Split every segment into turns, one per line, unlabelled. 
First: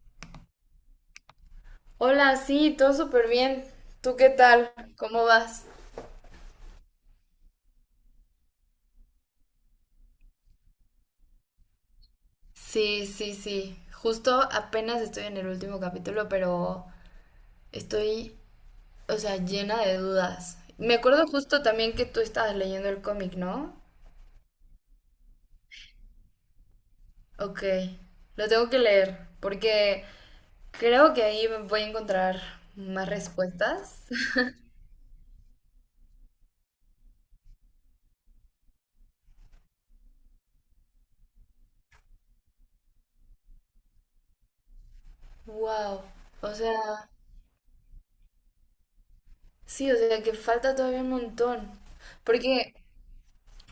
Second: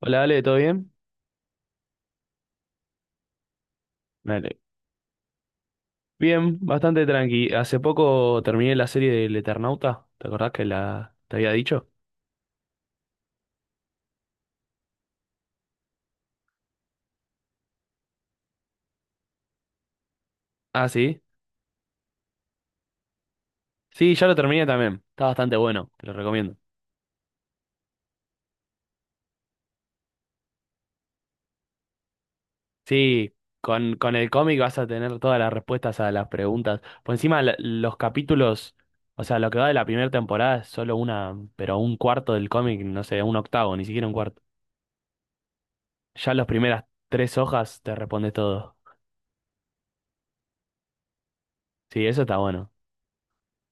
Hola Ale, ¿todo bien?
Hola, sí, todo súper bien. ¿Tú qué
Dale.
tal? ¿Cómo vas?
Bien, bastante tranqui. Hace poco terminé la serie del Eternauta. ¿Te acordás que la te había dicho?
Sí, sí, sí. Justo apenas estoy en el último capítulo, pero estoy, o sea, llena de dudas.
Ah,
Me
sí.
acuerdo justo también que tú estabas leyendo el cómic, ¿no?
Sí, ya lo terminé también. Está bastante bueno, te lo recomiendo.
Ok, lo tengo que leer porque creo que ahí voy a encontrar más
Sí, con,
respuestas.
con el cómic vas a tener todas las respuestas a las preguntas. Por encima, los capítulos, o sea, lo que va de la primera temporada es solo una, pero un cuarto del cómic, no sé, un octavo, ni siquiera un cuarto.
Wow,
Ya las
o
primeras
sea,
tres hojas te respondes todo.
sí, o sea que falta todavía un montón.
Sí, eso está bueno.
Porque,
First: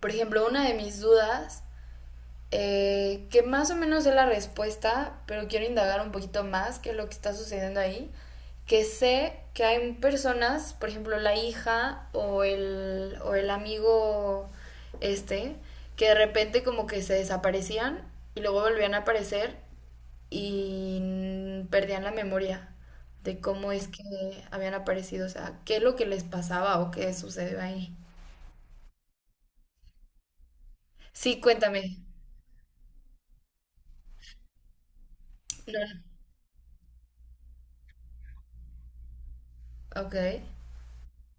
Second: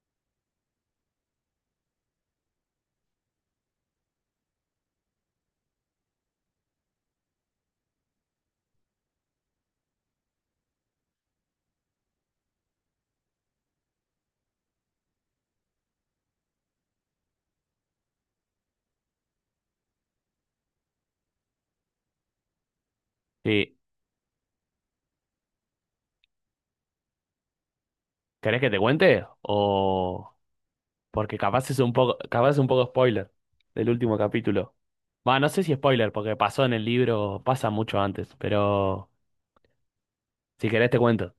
por ejemplo, una de mis dudas que más o menos es la respuesta, pero quiero indagar un poquito más qué es lo que está sucediendo ahí, que sé que hay personas, por ejemplo, la hija o o el amigo este, que de repente como que se desaparecían y luego volvían a aparecer y perdían la memoria de cómo
Sí.
es que habían aparecido, o sea, qué es lo que les pasaba o qué sucedió ahí.
¿Querés que te cuente? O. Porque
Sí,
capaz es un
cuéntame.
poco, capaz es un poco spoiler del último capítulo. Va, no sé si
No.
spoiler, porque pasó en el libro, pasa mucho antes, pero
Ok.
si querés te cuento.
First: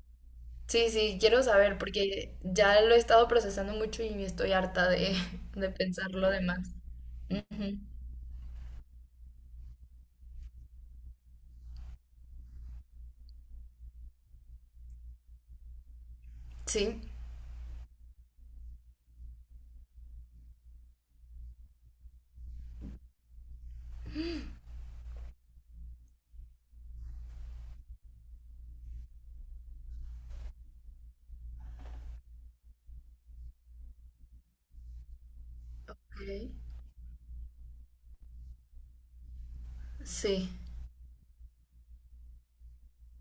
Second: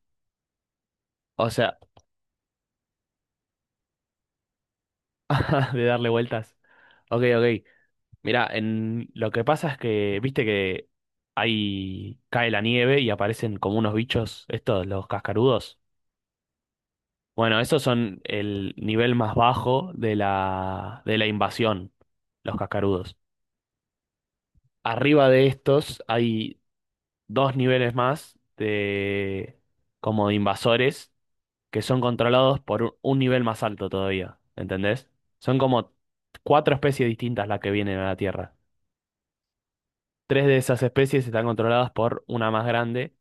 Sí, sí, quiero
O sea,
saber porque ya lo he estado procesando mucho y estoy harta de, de
de darle
pensar lo
vueltas.
demás.
Ok, ok.
Ujú.
Mira, en lo que pasa es que, viste que ahí cae la nieve y aparecen como unos bichos, estos, los cascarudos.
Sí.
Bueno, esos son el nivel más bajo de la invasión, los cascarudos. Arriba de estos hay dos niveles más de como de invasores que son controlados por un nivel más alto todavía, ¿entendés? Son como
Ok.
cuatro especies distintas las que vienen a la Tierra. Tres
Sí.
de esas especies están controladas por una más grande,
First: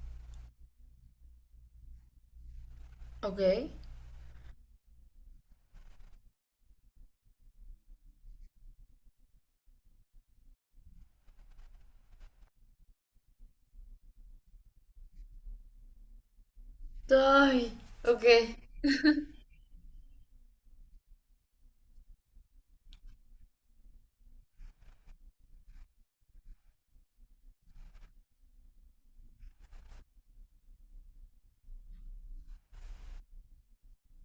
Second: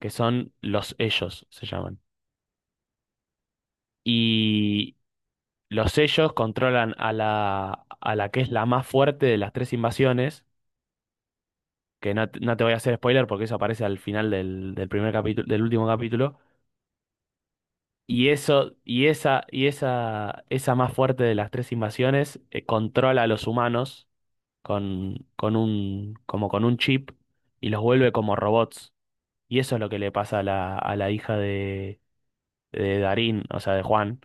que son los ellos, se llaman.
Ok.
Y los ellos controlan a la que es la más fuerte de las tres invasiones, que no, te no te voy a hacer spoiler porque eso aparece al final del primer capítulo, del último capítulo.
Ay, ok.
Y eso, y esa, esa más fuerte de las tres invasiones, controla a los humanos con un, como con un chip y los vuelve como robots. Y eso es lo que le pasa a la hija de Darín, o sea, de Juan.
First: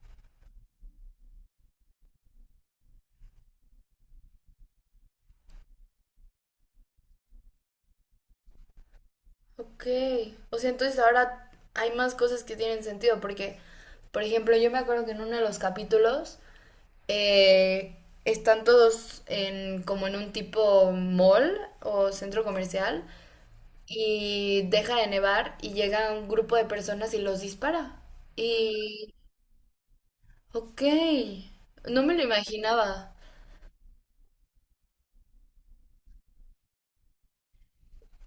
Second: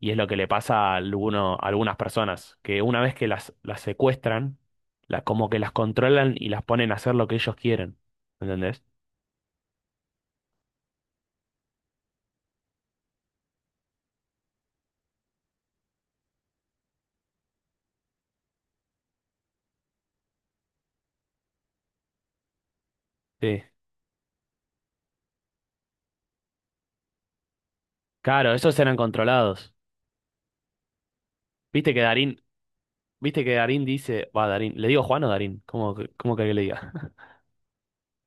Y es lo que le pasa a, alguno, a algunas personas, que una vez que las secuestran, la, como que las controlan y las ponen a hacer lo que ellos quieren. ¿Entendés?
Ok. O sea, entonces ahora hay más cosas que tienen sentido porque, por ejemplo, yo me acuerdo que en uno de los capítulos eh, están todos en como en un tipo mall o centro comercial
Sí.
y deja de nevar y llega un grupo de personas y los dispara.
Claro, esos eran
Y,
controlados.
ok,
Viste que
no me lo
Darín,
imaginaba.
Viste que Darín dice, va, Darín, ¿le digo Juan o Darín? ¿Cómo, cómo querés que le diga?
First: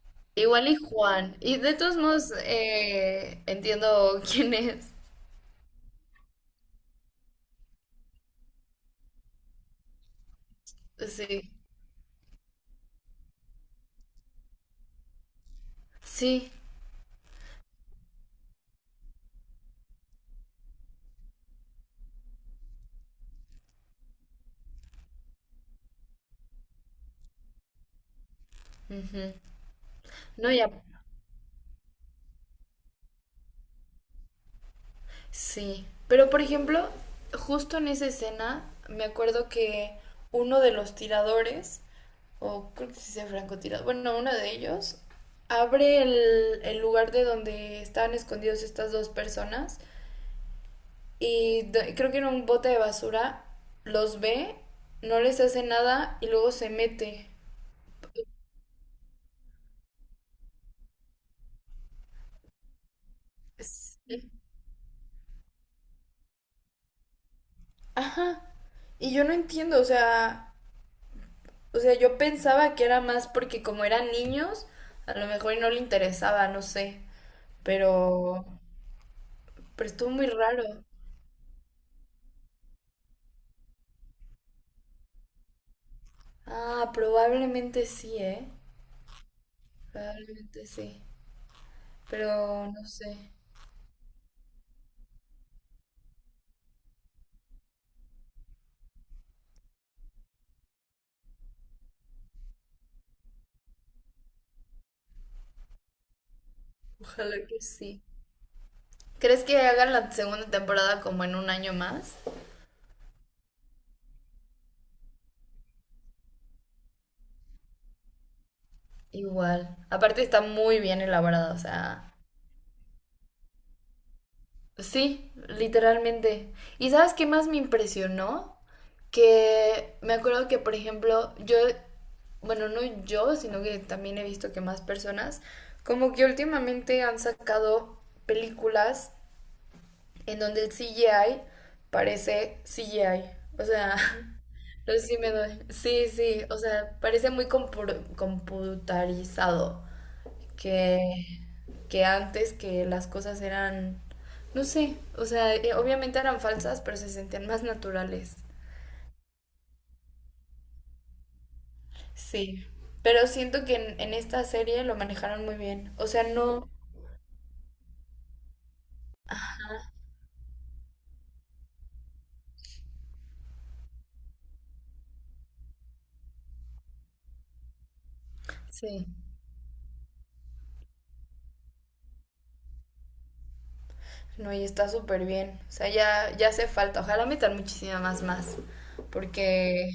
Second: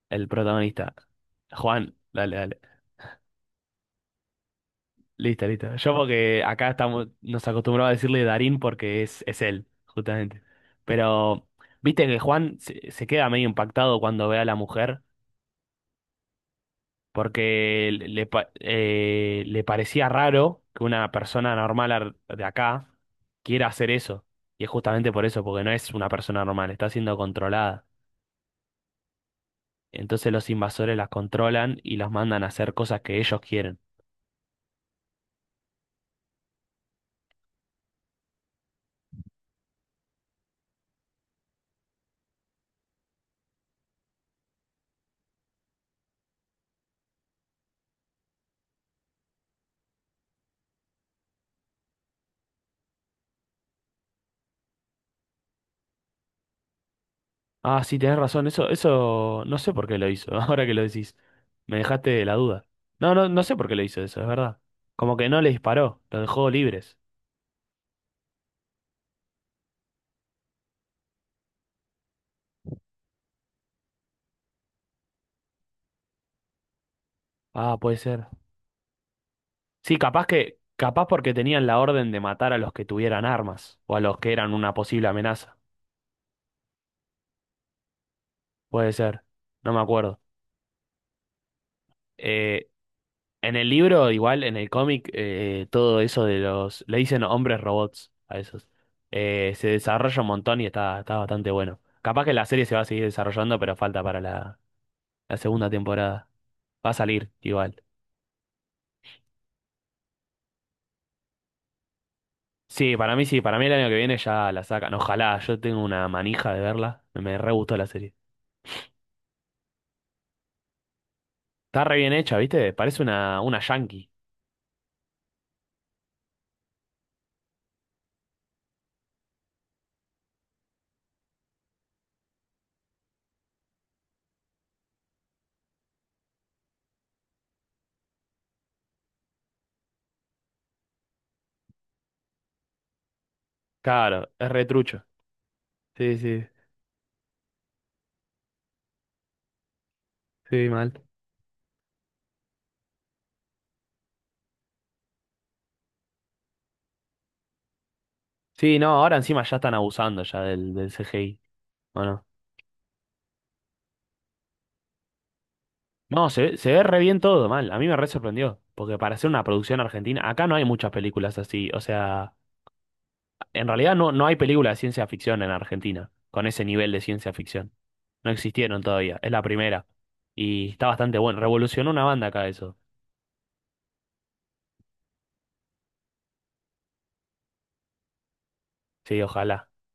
El
Igual y
protagonista.
Juan. Y de
Juan,
todos modos,
dale, dale.
entiendo quién es.
Listo, listo. Yo porque acá estamos, nos acostumbramos a decirle Darín porque es él, justamente. Pero,
Sí,
viste que Juan se, se queda medio impactado cuando ve a la mujer
sí.
porque le, le parecía raro que una persona normal de acá quiera hacer eso. Y es justamente por eso, porque no es una persona normal, está siendo controlada.
Ujú.
Entonces los
No, ya.
invasores las controlan y los mandan a hacer cosas que ellos quieren.
Sí, pero por ejemplo, justo en esa escena me acuerdo que uno de los tiradores, o creo que sí sea francotirador, bueno, uno de ellos abre el lugar de donde estaban escondidos estas dos personas y creo que en un bote de basura los ve, no les hace nada y luego se mete.
Ah, sí, tenés razón, eso no sé por qué lo hizo, ahora que lo decís. Me dejaste la duda. No, no, no sé por qué lo hizo eso, es
Sí.
verdad. Como que no le disparó, lo dejó libres.
Ajá. Y yo no entiendo, o sea, yo pensaba que era más porque como eran niños, a lo mejor y no le interesaba, no sé.
Ah, puede ser.
Pero,
Sí,
estuvo
capaz
muy
que,
raro.
capaz porque tenían la orden de matar a los que tuvieran armas, o a los que eran una posible amenaza.
Ah, probablemente sí, ¿eh?
Puede ser, no me acuerdo.
Probablemente sí.
Eh,
Pero no sé.
En el libro, igual, en el cómic, todo eso de los... Le dicen hombres robots a esos. Se desarrolla un montón y está, está bastante bueno. Capaz que la serie se va a seguir desarrollando, pero falta para la, la segunda temporada. Va a salir
Ojalá que
igual.
sí. ¿Crees que hagan la segunda temporada como en un año más?
Sí, para mí el año que viene ya la sacan. Ojalá, yo tengo una manija de verla. Me re gustó la serie.
Igual. Aparte está muy bien elaborada, o
Está re bien
sea,
hecha, ¿viste? Parece una yankee.
sí, literalmente. ¿Y sabes qué más me impresionó? Que me acuerdo que, por ejemplo, yo, bueno, no yo, sino que también he visto que más personas, como que últimamente han sacado películas en donde el CGI parece CGI. O sea,
Claro, es re
no sé
trucho.
si me doy. Sí,
Sí,
sí,
sí,
o sea, parece muy computarizado.
sí, mal.
Que que antes que las cosas eran, no sé, o sea, obviamente eran falsas, pero se sentían más naturales.
Sí, no, ahora encima ya están abusando ya del CGI.
Sí, pero siento que en, esta serie lo manejaron muy bien. O sea,
No, se,
no,
se ve re bien todo, mal. A mí me re sorprendió. Porque para hacer una producción argentina, acá no hay muchas películas así. O sea, en realidad no, no hay películas de ciencia ficción en Argentina con ese nivel de ciencia ficción. No existieron
sí.
todavía. Es la primera. Y está bastante bueno. Revolucionó una banda acá eso.
No, y está súper bien. O sea, ya, ya hace falta. Ojalá metan muchísimas más.
Sí, ojalá.
Porque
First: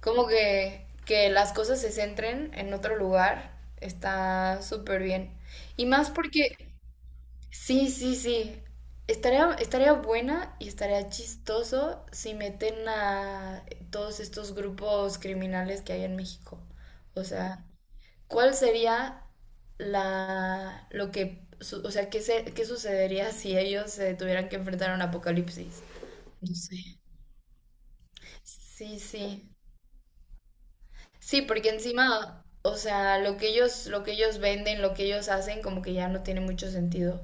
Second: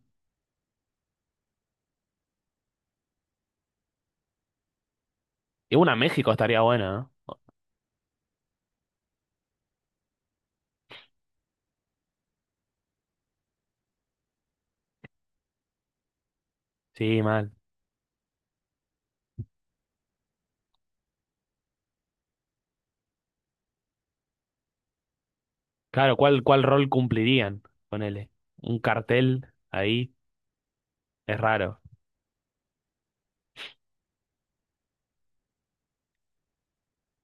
como que las cosas se centren en otro lugar está súper bien.
Y
Y
una
más
México
porque
estaría buena, ¿no?
sí, sí, sí. Estaría buena y estaría chistoso si meten a todos estos grupos criminales que hay en México.
Sí,
O
mal.
sea, ¿cuál sería la, lo que, o sea, qué sucedería si ellos se tuvieran que enfrentar a un apocalipsis?
Claro, ¿cuál,
No
cuál
sé.
rol cumplirían? Ponele. Un
Sí,
cartel
sí.
ahí. Es
Sí, porque
raro.
encima, o sea, lo que ellos venden, lo que ellos hacen, como que ya no tiene mucho sentido.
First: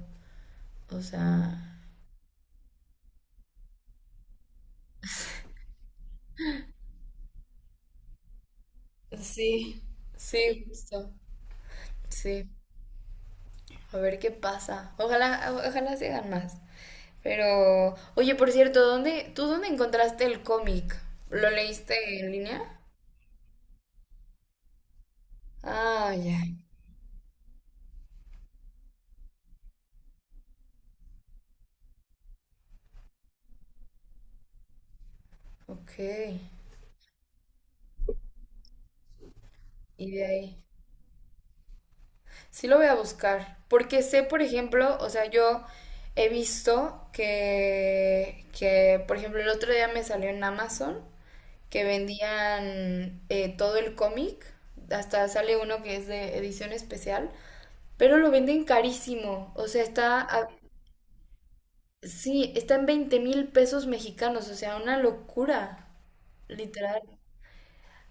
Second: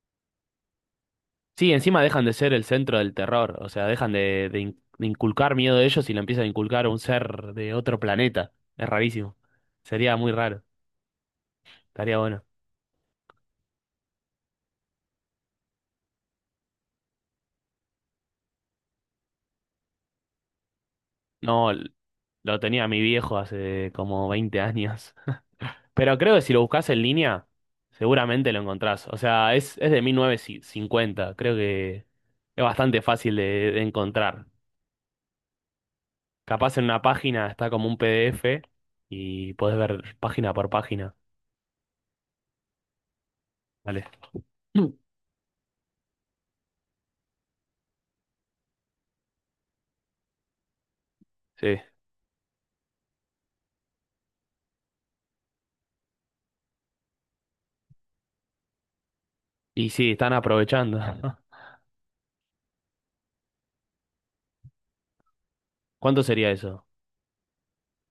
O sea.
Sí, encima dejan de ser el centro del terror, o sea, dejan de, de inculcar miedo de ellos y lo empiezan a inculcar a un ser de otro planeta. Es rarísimo.
Sí,
Sería muy raro,
sí, justo.
estaría bueno.
Sí. A ver qué pasa. Ojalá, ojalá se hagan más. Pero, oye, por cierto, ¿tú dónde encontraste el cómic? ¿Lo
No,
leíste en
lo
línea?
tenía mi viejo hace como 20 años.
Ah,
Pero creo
ya.
que si lo buscas en línea, seguramente lo encontrás. O sea, es de 1950, creo que es bastante fácil de encontrar.
Ok.
Capaz en una página está como un PDF y podés
Y
ver
de
página
ahí.
por página.
Sí lo voy a buscar. Porque
Vale.
sé, por ejemplo, o sea, yo he visto que, por ejemplo, el otro día me salió en Amazon
Sí.
que vendían todo el cómic. Hasta sale uno que es de edición especial. Pero lo venden carísimo. O sea,
Y sí,
está,
están aprovechando.
sí, está en 20,000 pesos mexicanos. O sea, una locura,
¿Cuánto sería eso?
literal.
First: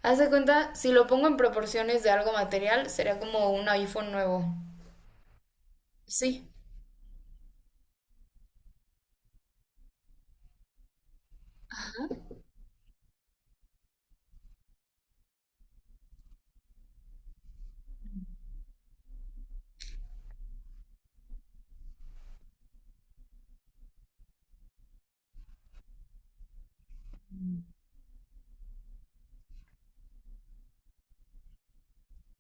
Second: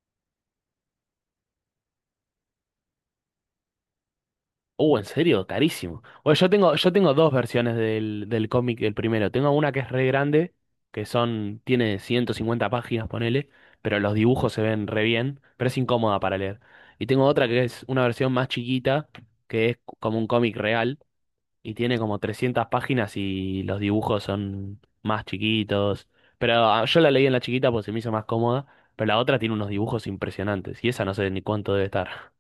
Haz de cuenta, si lo pongo en proporciones de algo material, sería como un iPhone nuevo.
¿En serio? Carísimo. Bueno,
Sí.
yo tengo dos versiones del cómic del primero. Tengo una que es re grande, que son, tiene 150 páginas, ponele, pero los dibujos se ven re bien, pero es incómoda para leer. Y tengo otra que es una versión más chiquita, que es como un cómic real. Y tiene como 300 páginas y los dibujos son más chiquitos. Pero ah, yo la leí en la chiquita porque se me hizo más cómoda, pero la otra tiene unos dibujos impresionantes y esa no sé ni cuánto debe estar.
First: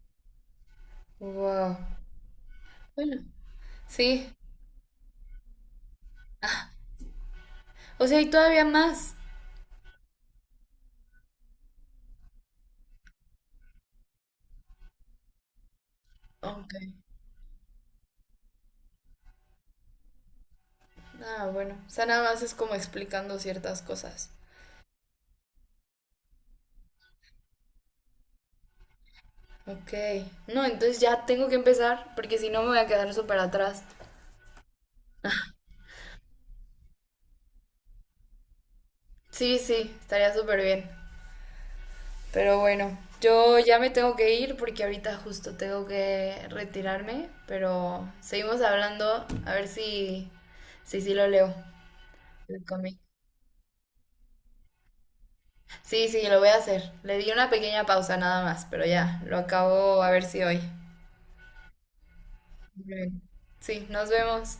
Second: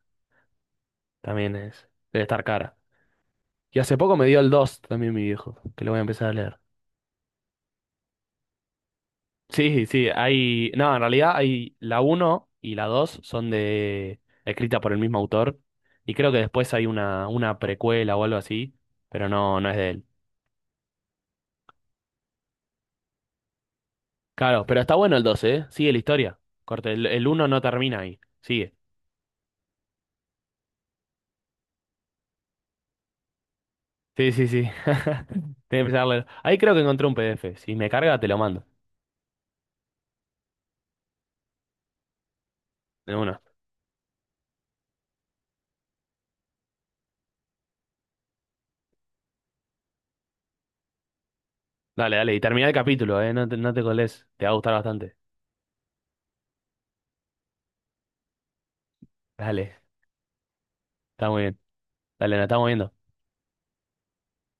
También
Wow.
es, debe estar cara.
Bueno,
Y hace poco me
sí.
dio el 2 también mi viejo, que lo voy a empezar a leer.
Ah, o sea, y todavía más.
Sí, sí, hay, no, en realidad hay la uno y la 2 son de escrita por el mismo autor y creo que después
Ok.
hay una precuela o algo así, pero no es de él.
Ah, bueno. O sea, nada más es como explicando ciertas cosas.
Claro, pero está bueno el 2, ¿eh? Sigue la historia. Corte, el 1 no termina ahí. Sigue.
Ok. No, entonces ya tengo que empezar, porque si no me voy a quedar súper atrás.
Sí, sí, sí. Tengo que empezar a leer. Ahí creo que encontré un PDF. Si me carga, te lo mando.
Sí, sí, estaría súper bien. Pero bueno,
De una.
yo ya me tengo que ir porque ahorita justo tengo que retirarme, pero seguimos hablando a ver si, si sí lo leo.
Dale, dale. Y
El
termina el
cómic.
capítulo, ¿eh? No te colés. Te va a gustar bastante.
Sí, sí, lo voy a hacer. Le di una pequeña pausa nada más, pero ya, lo
Dale.
acabo a ver si hoy.
Está muy bien. Dale, nos estamos
Muy
viendo.
bien. Sí, nos vemos.